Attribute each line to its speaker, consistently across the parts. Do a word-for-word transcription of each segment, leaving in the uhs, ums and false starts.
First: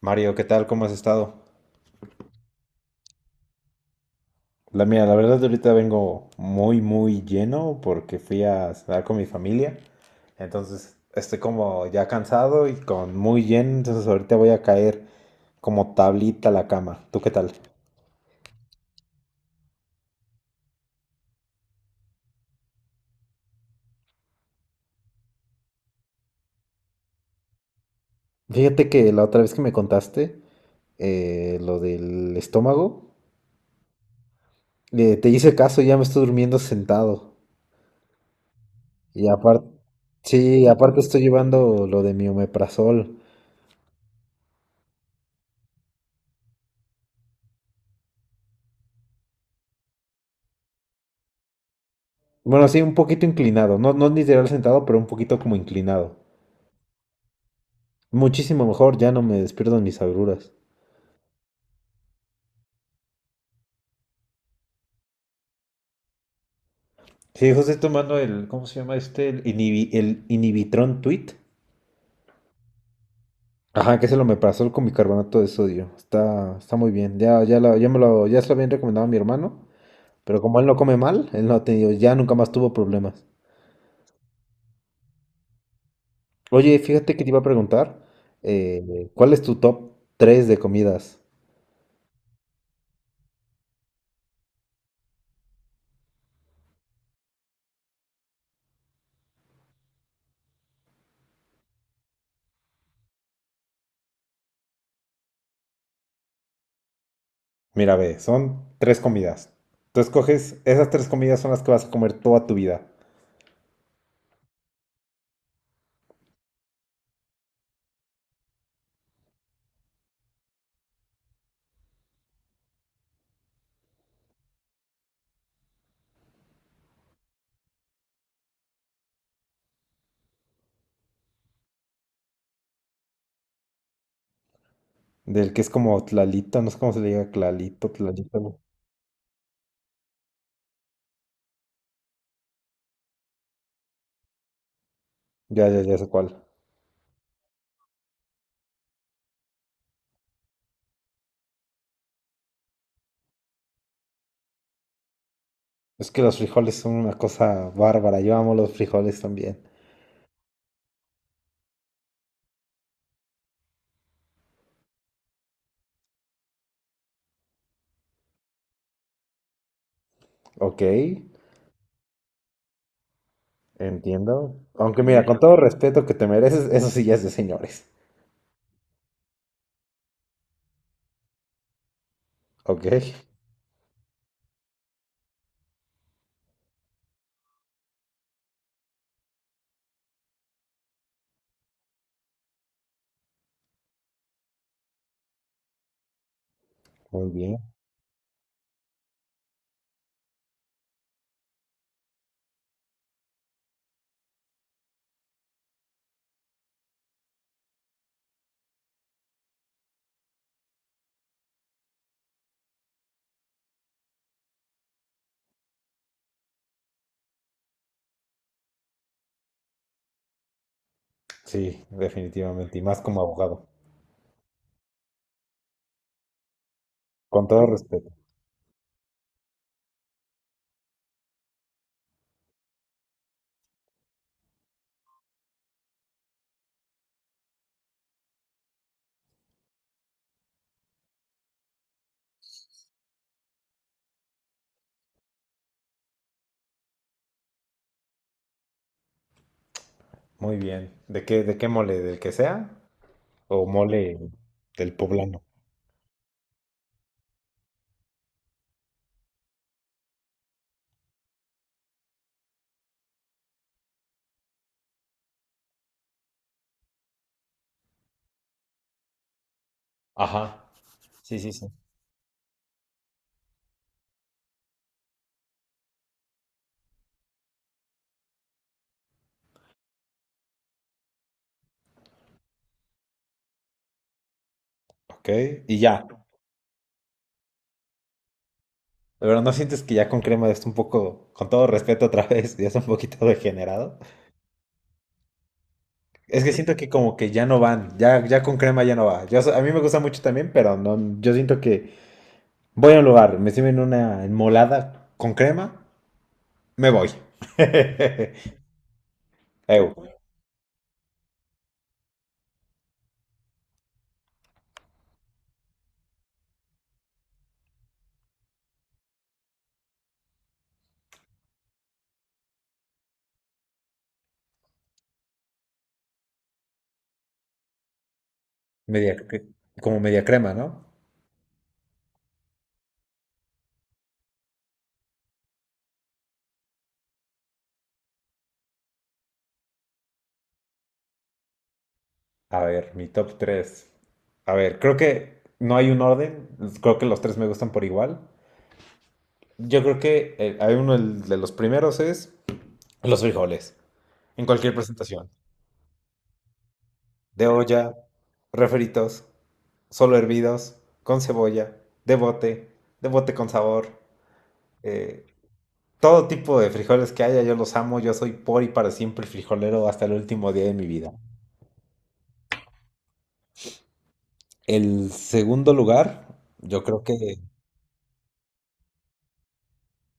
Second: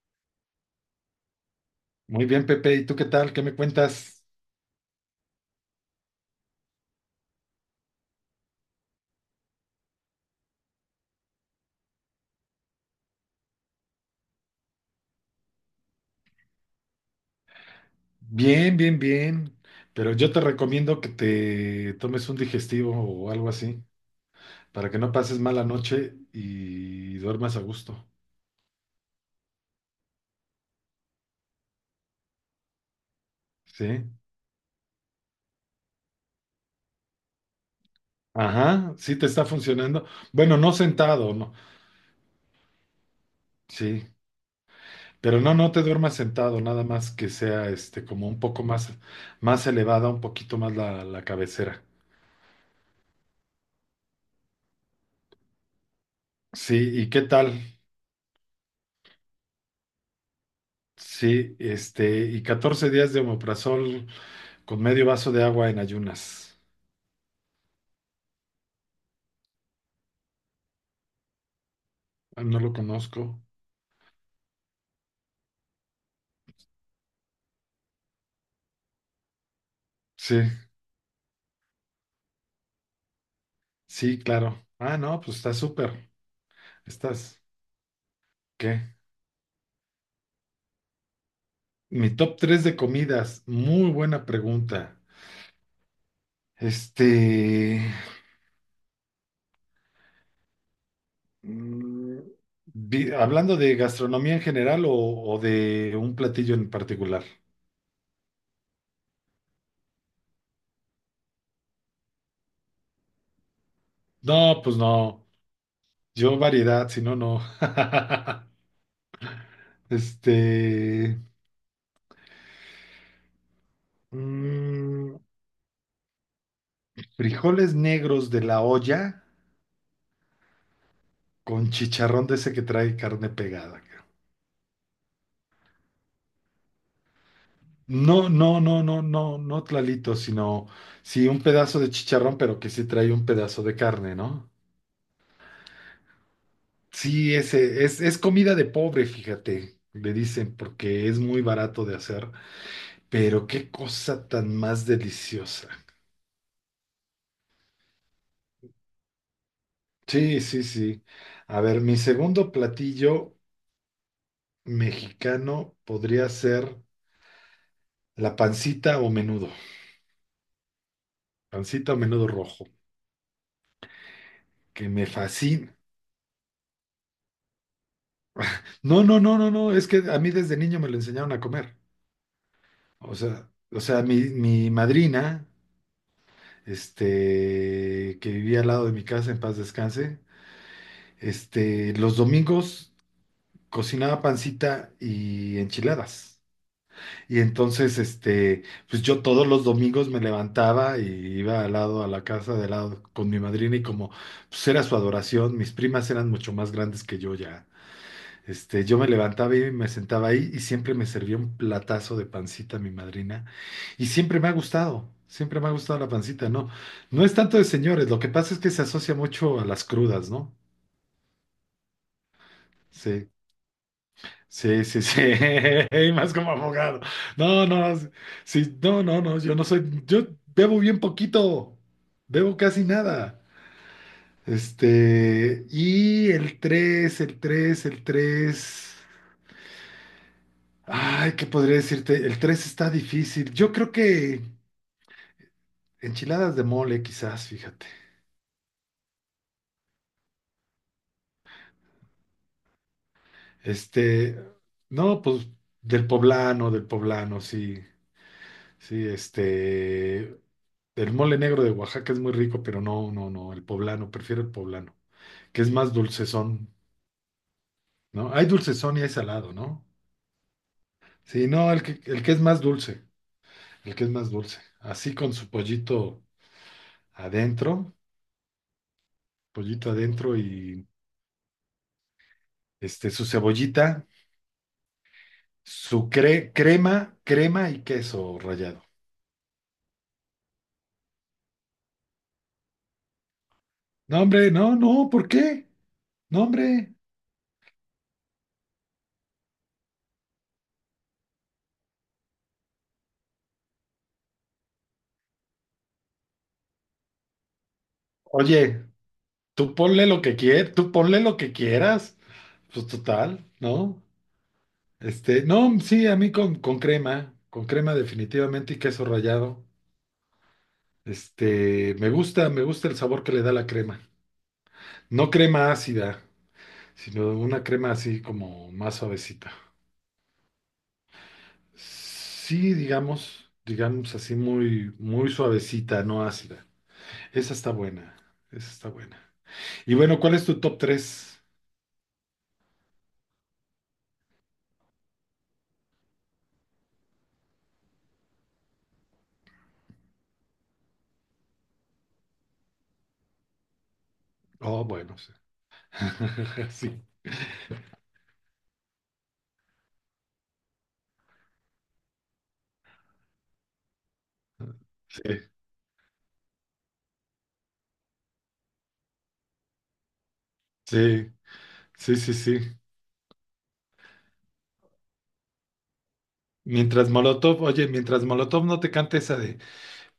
Speaker 1: Mario, ¿qué tal? ¿Cómo has estado?
Speaker 2: Muy bien, Pepe. ¿Y tú qué tal? ¿Qué me cuentas?
Speaker 1: La mía, la verdad ahorita vengo muy, muy lleno porque fui a cenar con mi familia. Entonces estoy como ya cansado y con muy lleno. Entonces ahorita voy a caer como tablita a la cama. ¿Tú qué tal?
Speaker 2: Bien, bien, bien. Pero yo te recomiendo que te tomes un digestivo o algo así para que no pases mala noche y duermas a gusto.
Speaker 1: Fíjate que la otra vez que me contaste eh, lo del estómago,
Speaker 2: ¿Sí?
Speaker 1: eh, te hice caso, ya me estoy durmiendo sentado.
Speaker 2: Ajá, sí
Speaker 1: Y
Speaker 2: te está
Speaker 1: aparte,
Speaker 2: funcionando. Bueno,
Speaker 1: sí,
Speaker 2: no
Speaker 1: aparte estoy
Speaker 2: sentado, no.
Speaker 1: llevando lo de mi omeprazol.
Speaker 2: Sí. Pero no, no te duermas sentado, nada más que sea este como un poco más, más elevada, un poquito más la, la cabecera.
Speaker 1: Bueno, sí, un poquito inclinado. No, no literal sentado, pero un poquito como inclinado.
Speaker 2: Sí, ¿y qué tal?
Speaker 1: Muchísimo mejor, ya no me despierto en mis agruras.
Speaker 2: Sí, este, y catorce días de omeprazol. Con medio vaso de agua en ayunas.
Speaker 1: Sí, José tomando el, ¿cómo se llama este? El, inhibi- el Inhibitron Tweet.
Speaker 2: Ah, no lo conozco.
Speaker 1: Ajá, que se lo me pasó con bicarbonato de sodio. Está, está muy bien. Ya, ya, la- ya me lo, ya se lo habían recomendado a mi hermano.
Speaker 2: Sí,
Speaker 1: Pero como él no come mal, él no ha tenido, ya nunca más tuvo problemas.
Speaker 2: sí, claro. Ah, no, pues está súper.
Speaker 1: Oye, fíjate que te iba
Speaker 2: Estás.
Speaker 1: a preguntar,
Speaker 2: ¿Qué?
Speaker 1: eh, ¿cuál es tu top tres de comidas?
Speaker 2: Mi top tres de comidas. Muy buena pregunta. Este. mm, vi- Hablando de gastronomía en general o, o de un platillo en particular.
Speaker 1: Mira, ve, son tres comidas. Tú escoges, esas tres comidas son las que vas a comer toda tu vida.
Speaker 2: No, pues no. Yo variedad, si no, no. Este. mm, Frijoles negros de la olla con chicharrón de ese que trae carne pegada, creo.
Speaker 1: Del que es como tlalito, no sé cómo se le diga, tlalito,
Speaker 2: No,
Speaker 1: tlalito. ¿No?
Speaker 2: no, no, no, no, no tlalito, sino sí un pedazo de chicharrón, pero que sí trae un pedazo de carne, ¿no?
Speaker 1: Ya, ya, ya sé cuál.
Speaker 2: Sí, ese es, es comida de pobre, fíjate, le dicen, porque es muy barato de hacer, pero qué cosa tan más deliciosa.
Speaker 1: Es que los frijoles son una cosa bárbara. Yo amo los frijoles también.
Speaker 2: Sí, sí, sí. A ver, mi segundo platillo mexicano podría ser la pancita o menudo,
Speaker 1: Ok,
Speaker 2: pancita o menudo rojo,
Speaker 1: entiendo.
Speaker 2: que
Speaker 1: Aunque
Speaker 2: me
Speaker 1: mira, con todo
Speaker 2: fascina.
Speaker 1: respeto que te mereces, eso sí ya es de señores.
Speaker 2: No, no, no, no, no, es que a mí desde niño me lo enseñaron a comer.
Speaker 1: Ok,
Speaker 2: O sea, o sea, mi, mi madrina, este, que vivía al lado de mi casa, en paz descanse, este, los domingos cocinaba pancita y enchiladas.
Speaker 1: muy
Speaker 2: Y
Speaker 1: bien.
Speaker 2: entonces, este, pues yo todos los domingos me levantaba y iba al lado a la casa de lado con mi madrina y como pues era su adoración, mis primas eran mucho más grandes que yo ya. Este, yo me levantaba y me sentaba ahí y siempre me servía un platazo de pancita mi madrina. Y siempre me ha gustado, siempre me ha gustado la pancita, ¿no? No es tanto de señores, lo que pasa es que se asocia mucho a las crudas, ¿no?
Speaker 1: Sí, definitivamente. Y más como
Speaker 2: Sí,
Speaker 1: abogado.
Speaker 2: sí, sí, sí, y más como abogado.
Speaker 1: Con todo
Speaker 2: No, no,
Speaker 1: respeto.
Speaker 2: sí, no, no, no, yo no soy, yo bebo bien poquito, bebo casi nada. Este, y el tres el tres el tres ay, ¿qué podría decirte? El tres está difícil. Yo creo que enchiladas de mole, quizás, fíjate.
Speaker 1: Muy bien. ¿De qué, de qué mole? ¿Del que sea? ¿O mole
Speaker 2: Este,
Speaker 1: del
Speaker 2: no,
Speaker 1: poblano?
Speaker 2: pues del poblano, del poblano, sí. Sí, este, el mole negro de Oaxaca es muy rico, pero no, no, no, el poblano, prefiero el poblano, que es más dulcezón, ¿no? Hay dulcezón y hay salado, ¿no?
Speaker 1: Ajá. Sí,
Speaker 2: Sí,
Speaker 1: sí, sí.
Speaker 2: no, el que, el que es más dulce, el que es más dulce. Así con su pollito adentro, pollito adentro y este, su cebollita.
Speaker 1: Ok. Y ya.
Speaker 2: Su cre- crema, crema y queso rallado.
Speaker 1: De verdad, ¿no sientes que ya con crema ya está un poco, con todo respeto otra vez, ya está un poquito degenerado?
Speaker 2: No, hombre, no, no, ¿por qué?
Speaker 1: Es
Speaker 2: No,
Speaker 1: que siento que
Speaker 2: hombre.
Speaker 1: como que ya no van, ya, ya con crema ya no va. Yo, so- a mí me gusta mucho también, pero no, yo siento que voy a un lugar, me sirven una enmolada con crema, me voy.
Speaker 2: Oye, tú
Speaker 1: Ew.
Speaker 2: ponle lo que quieras, tú ponle lo que quieras. Pues total, ¿no? Este, no, sí, a mí con, con crema, con crema definitivamente y queso rallado. Este, me gusta, me gusta el sabor que le da la crema. No crema ácida, sino una crema así como más
Speaker 1: media, cre-
Speaker 2: suavecita.
Speaker 1: como media crema, ¿no?
Speaker 2: Sí, digamos, digamos así muy, muy suavecita, no ácida. Esa está buena, esa está buena. Y bueno, ¿cuál es tu top tres?
Speaker 1: A ver, mi top tres. A ver, creo que no hay un orden, creo que los tres me gustan por igual. Yo creo que eh, hay uno el de los primeros es los frijoles. En cualquier
Speaker 2: Oh, bueno,
Speaker 1: presentación.
Speaker 2: sí.
Speaker 1: De olla, refritos, solo hervidos, con cebolla, de bote, de bote con sabor.
Speaker 2: Sí,
Speaker 1: eh,
Speaker 2: sí,
Speaker 1: Todo tipo de frijoles que haya, yo los amo. Yo soy por y para siempre frijolero hasta el último día de mi vida.
Speaker 2: sí, sí, sí, sí.
Speaker 1: El segundo lugar, yo creo
Speaker 2: Mientras
Speaker 1: que
Speaker 2: Molotov, oye, mientras Molotov no te cante esa de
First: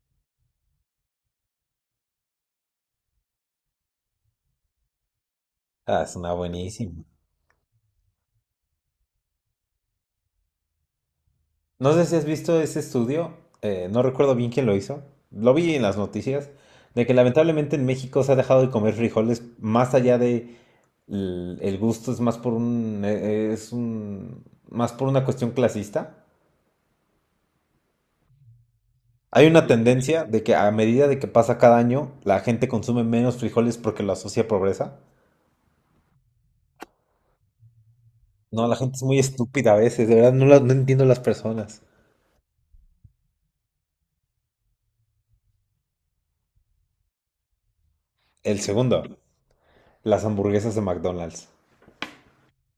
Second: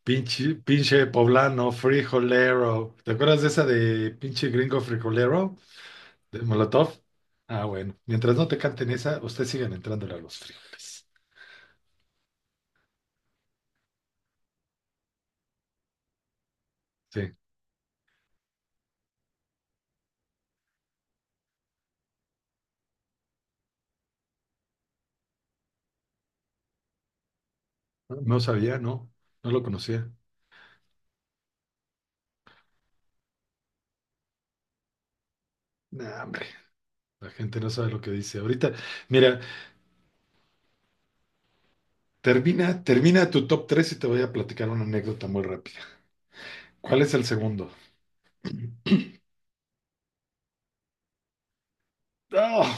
Speaker 2: pinche, pinche poblano, frijolero. ¿Te acuerdas de esa de pinche gringo frijolero
Speaker 1: ah, es una
Speaker 2: de Molotov?
Speaker 1: buenísima.
Speaker 2: Ah, bueno, mientras no te canten esa, ustedes sigan entrándole a los frijoles.
Speaker 1: No sé si has visto ese estudio, eh, no recuerdo bien quién lo hizo, lo vi en las noticias, de que
Speaker 2: Sí,
Speaker 1: lamentablemente en México se ha dejado de comer frijoles más allá de l- el gusto, es más por un, eh, es un, más por una cuestión clasista.
Speaker 2: no no sabía, no,
Speaker 1: Hay
Speaker 2: no lo
Speaker 1: una
Speaker 2: conocía.
Speaker 1: tendencia de que a medida de que pasa cada año, la gente consume menos frijoles porque lo asocia a pobreza.
Speaker 2: Nah, hombre, la gente no sabe lo que dice.
Speaker 1: No,
Speaker 2: Ahorita,
Speaker 1: la gente es muy
Speaker 2: mira,
Speaker 1: estúpida a veces, de verdad no, la- no entiendo las personas.
Speaker 2: Termina, termina tu top tres y te voy a platicar una anécdota muy rápida. ¿Cuál es el segundo?
Speaker 1: El segundo, las hamburguesas de McDonald's.
Speaker 2: ¡Ah!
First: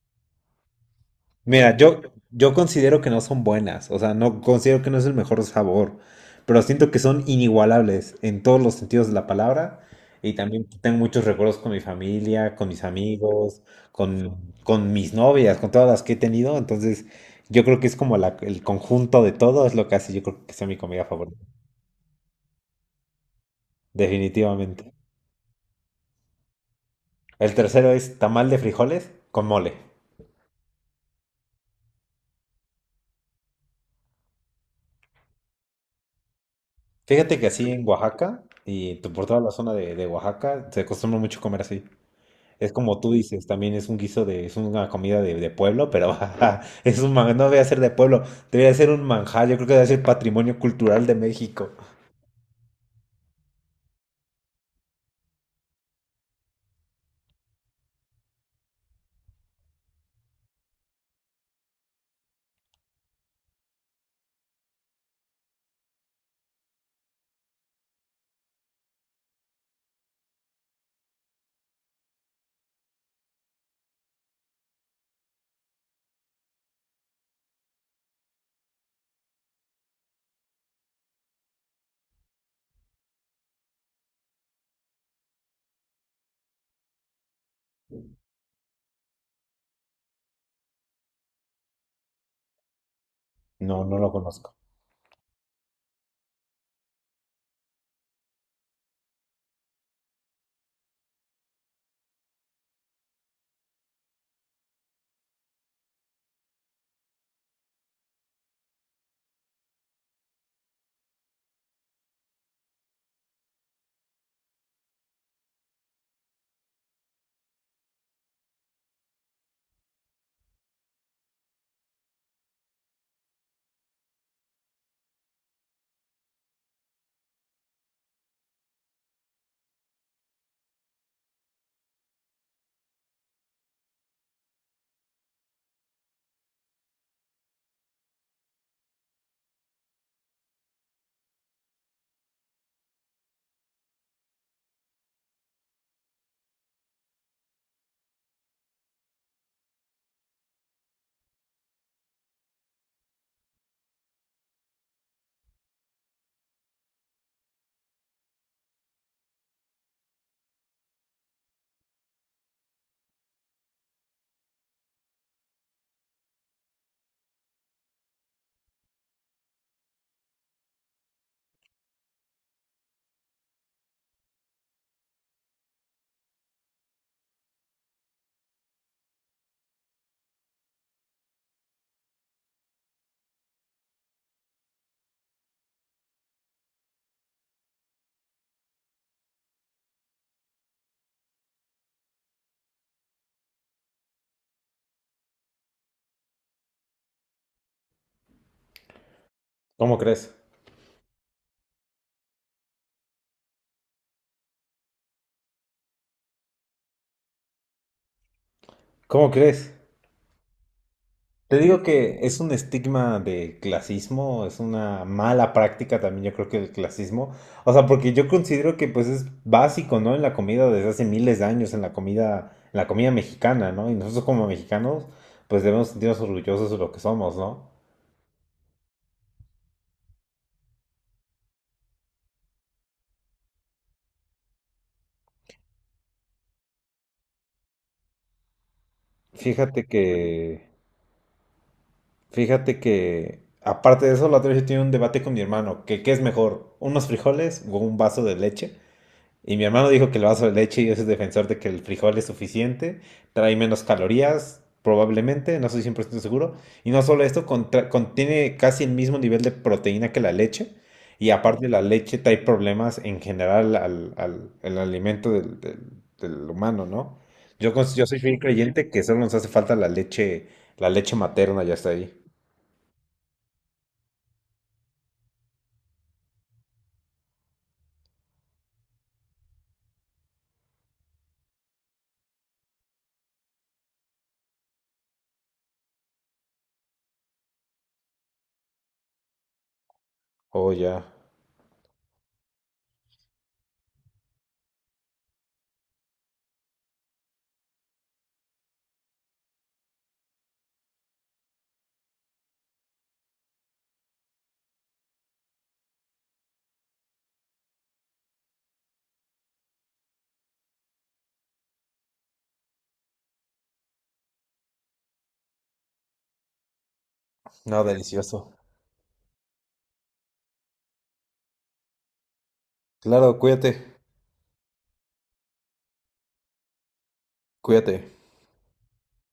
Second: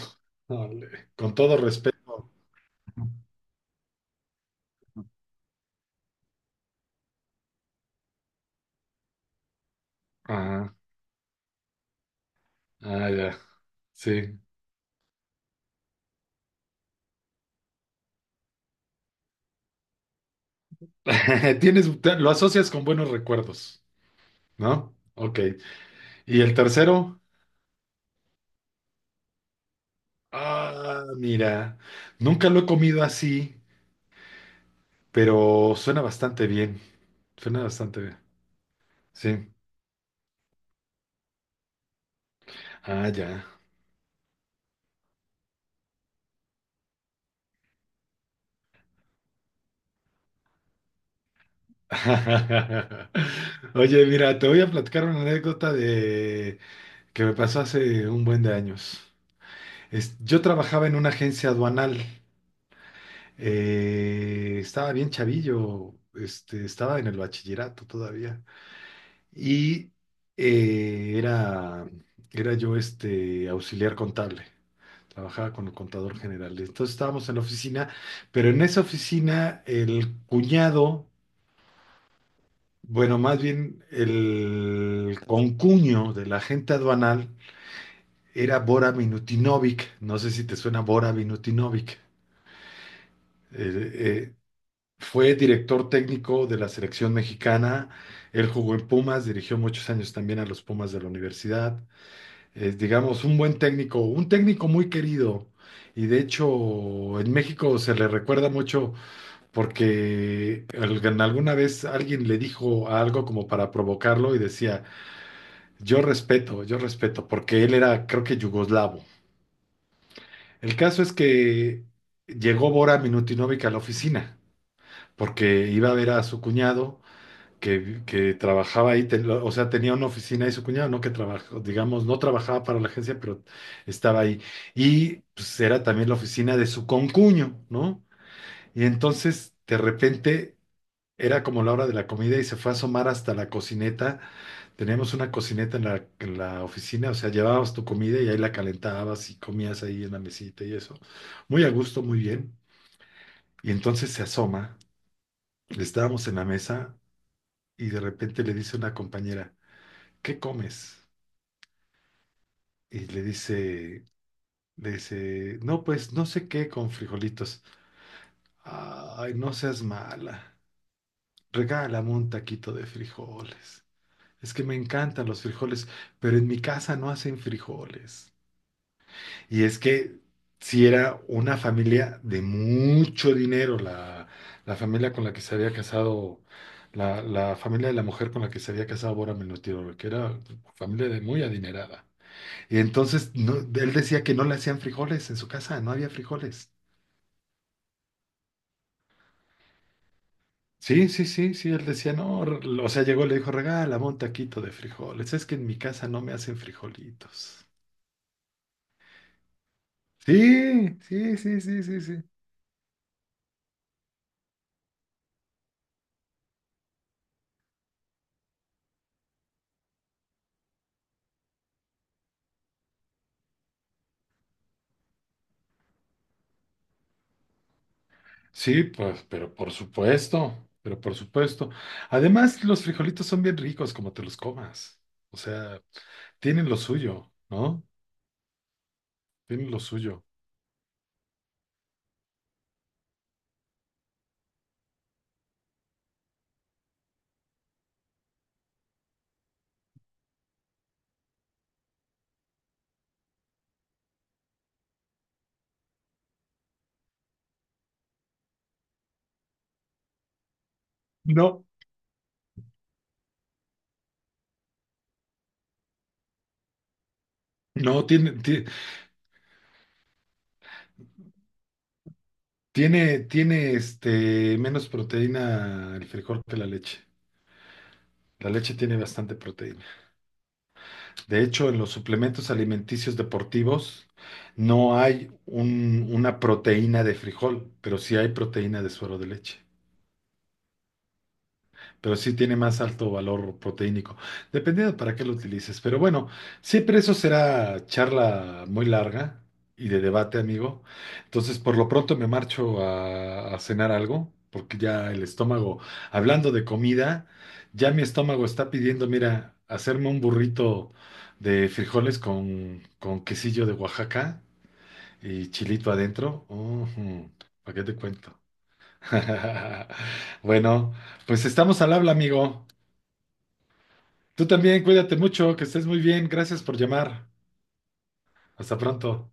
Speaker 2: Ole, con todo
Speaker 1: Mira,
Speaker 2: respeto.
Speaker 1: yo, yo considero que no son buenas, o sea, no considero que no es el mejor sabor, pero siento que son inigualables en todos los sentidos de la palabra y también
Speaker 2: Ajá.
Speaker 1: tengo muchos recuerdos con mi familia, con mis
Speaker 2: Ah, ya.
Speaker 1: amigos,
Speaker 2: Sí.
Speaker 1: con, con mis novias, con todas las que he tenido, entonces yo creo que es como la- el conjunto de todo es lo que hace, yo creo que sea mi comida favorita,
Speaker 2: Tienes, te- lo asocias con buenos recuerdos,
Speaker 1: definitivamente.
Speaker 2: ¿no? Ok. ¿Y el tercero?
Speaker 1: El tercero es tamal de frijoles con mole.
Speaker 2: Ah, mira. Nunca lo he comido así, pero suena bastante bien.
Speaker 1: Fíjate que
Speaker 2: Suena
Speaker 1: así en
Speaker 2: bastante bien.
Speaker 1: Oaxaca y tu- por toda
Speaker 2: Sí.
Speaker 1: la zona de, de Oaxaca se acostumbra mucho comer así. Es como
Speaker 2: Ah,
Speaker 1: tú
Speaker 2: ya.
Speaker 1: dices, también es un guiso de, es una comida de, de pueblo, pero ajá, es un man- no debe ser de pueblo, debería ser un manjar, yo creo que debe ser patrimonio cultural de México.
Speaker 2: Oye, mira, te voy a platicar una anécdota de, que me pasó hace un buen de años. Es- yo trabajaba en una agencia aduanal. Eh, estaba bien chavillo, este, estaba en el bachillerato todavía. Y eh, era, era yo este, auxiliar contable. Trabajaba con el contador general. Entonces estábamos en la oficina, pero en esa oficina el cuñado, bueno, más bien el concuño de la agente aduanal, era Bora Minutinovic, no sé si te suena Bora Minutinovic.
Speaker 1: No,
Speaker 2: Eh,
Speaker 1: no lo
Speaker 2: eh,
Speaker 1: conozco.
Speaker 2: Fue director técnico de la selección mexicana, él jugó en Pumas, dirigió muchos años también a los Pumas de la universidad. Es, digamos, un buen técnico, un técnico muy querido. Y de hecho, en México se le recuerda mucho porque al- alguna vez alguien le dijo algo como para provocarlo y decía, yo respeto, yo respeto, porque él era, creo que yugoslavo. El caso es que llegó Bora Minutinovic a la oficina, porque iba a ver a su cuñado que, que trabajaba ahí, ten- o sea, tenía una oficina y su cuñado no que trabajó, digamos, no trabajaba para la agencia, pero estaba ahí. Y pues era también la oficina de su concuño, ¿no? Y entonces, de repente, era como la hora de la comida y se fue a asomar hasta la cocineta. Teníamos una cocineta en la, en la oficina, o sea, llevabas tu comida y ahí la calentabas y comías ahí en la mesita y eso. Muy a gusto, muy bien. Y entonces se asoma, estábamos en la mesa y de repente le dice una compañera, ¿qué comes? Y le dice, le dice, no, pues no sé qué con frijolitos. Ay, no seas mala. Regálame un taquito de frijoles. Es que me encantan los frijoles, pero en mi casa no hacen frijoles. Y es que si era una familia de mucho dinero, la, la familia con la que se había casado, la, la familia de la mujer con la que se había casado Bora Menotirol, que era familia de muy adinerada. Y entonces no- él decía que no le hacían frijoles en su casa, no había frijoles.
Speaker 1: ¿Cómo crees?
Speaker 2: Sí, sí, sí, sí, él decía, no, re- o sea, llegó y le dijo, regálame un taquito de frijoles, es que en mi casa no me hacen frijolitos.
Speaker 1: ¿Cómo crees?
Speaker 2: Sí, sí,
Speaker 1: Te
Speaker 2: sí,
Speaker 1: digo
Speaker 2: sí, sí,
Speaker 1: que
Speaker 2: sí.
Speaker 1: es un estigma de clasismo, es una mala práctica también, yo creo que el clasismo. O sea, porque yo considero que pues es básico, ¿no? En la comida desde hace miles de años, en la comida, en la comida mexicana, ¿no? Y nosotros como mexicanos, pues debemos sentirnos orgullosos de lo que somos, ¿no?
Speaker 2: Sí, pues, pero por supuesto, pero por supuesto. Además, los frijolitos son bien ricos como te los comas. O sea, tienen lo suyo, ¿no? Tienen
Speaker 1: Fíjate
Speaker 2: lo
Speaker 1: que,
Speaker 2: suyo.
Speaker 1: fíjate que, aparte de eso, la otra vez yo tenía un debate con mi hermano, que qué es mejor, unos frijoles o un vaso de leche. Y mi hermano dijo que el vaso de leche y ese es defensor de que el frijol es suficiente, trae menos calorías, probablemente, no estoy cien por ciento seguro. Y no solo esto, contra- contiene casi el mismo nivel de proteína que la leche. Y
Speaker 2: No.
Speaker 1: aparte la leche trae problemas en general al, al- al alimento del, del- del humano, ¿no? Yo, cons-
Speaker 2: No,
Speaker 1: yo soy
Speaker 2: tiene,
Speaker 1: fiel
Speaker 2: ti-
Speaker 1: creyente que solo nos hace falta la leche, la leche materna, ya está ahí.
Speaker 2: tiene, tiene este, menos proteína el frijol que la leche. La leche tiene bastante proteína. De hecho, en los suplementos alimenticios deportivos no hay un- una proteína de frijol, pero sí hay proteína de suero de leche.
Speaker 1: Oh, ya.
Speaker 2: Pero sí tiene más alto valor proteínico, dependiendo para qué lo utilices. Pero bueno, siempre eso será charla muy larga y de debate, amigo. Entonces, por lo pronto me marcho a, a cenar algo, porque ya el estómago, hablando de comida, ya mi estómago está pidiendo, mira, hacerme un burrito de frijoles con, con quesillo de Oaxaca y chilito adentro. Ujú, ¿para qué
Speaker 1: No,
Speaker 2: te cuento?
Speaker 1: delicioso.
Speaker 2: Bueno, pues estamos al habla, amigo.
Speaker 1: Claro, cuídate,
Speaker 2: Tú también, cuídate mucho, que estés muy bien. Gracias por llamar.
Speaker 1: cuídate.
Speaker 2: Hasta pronto.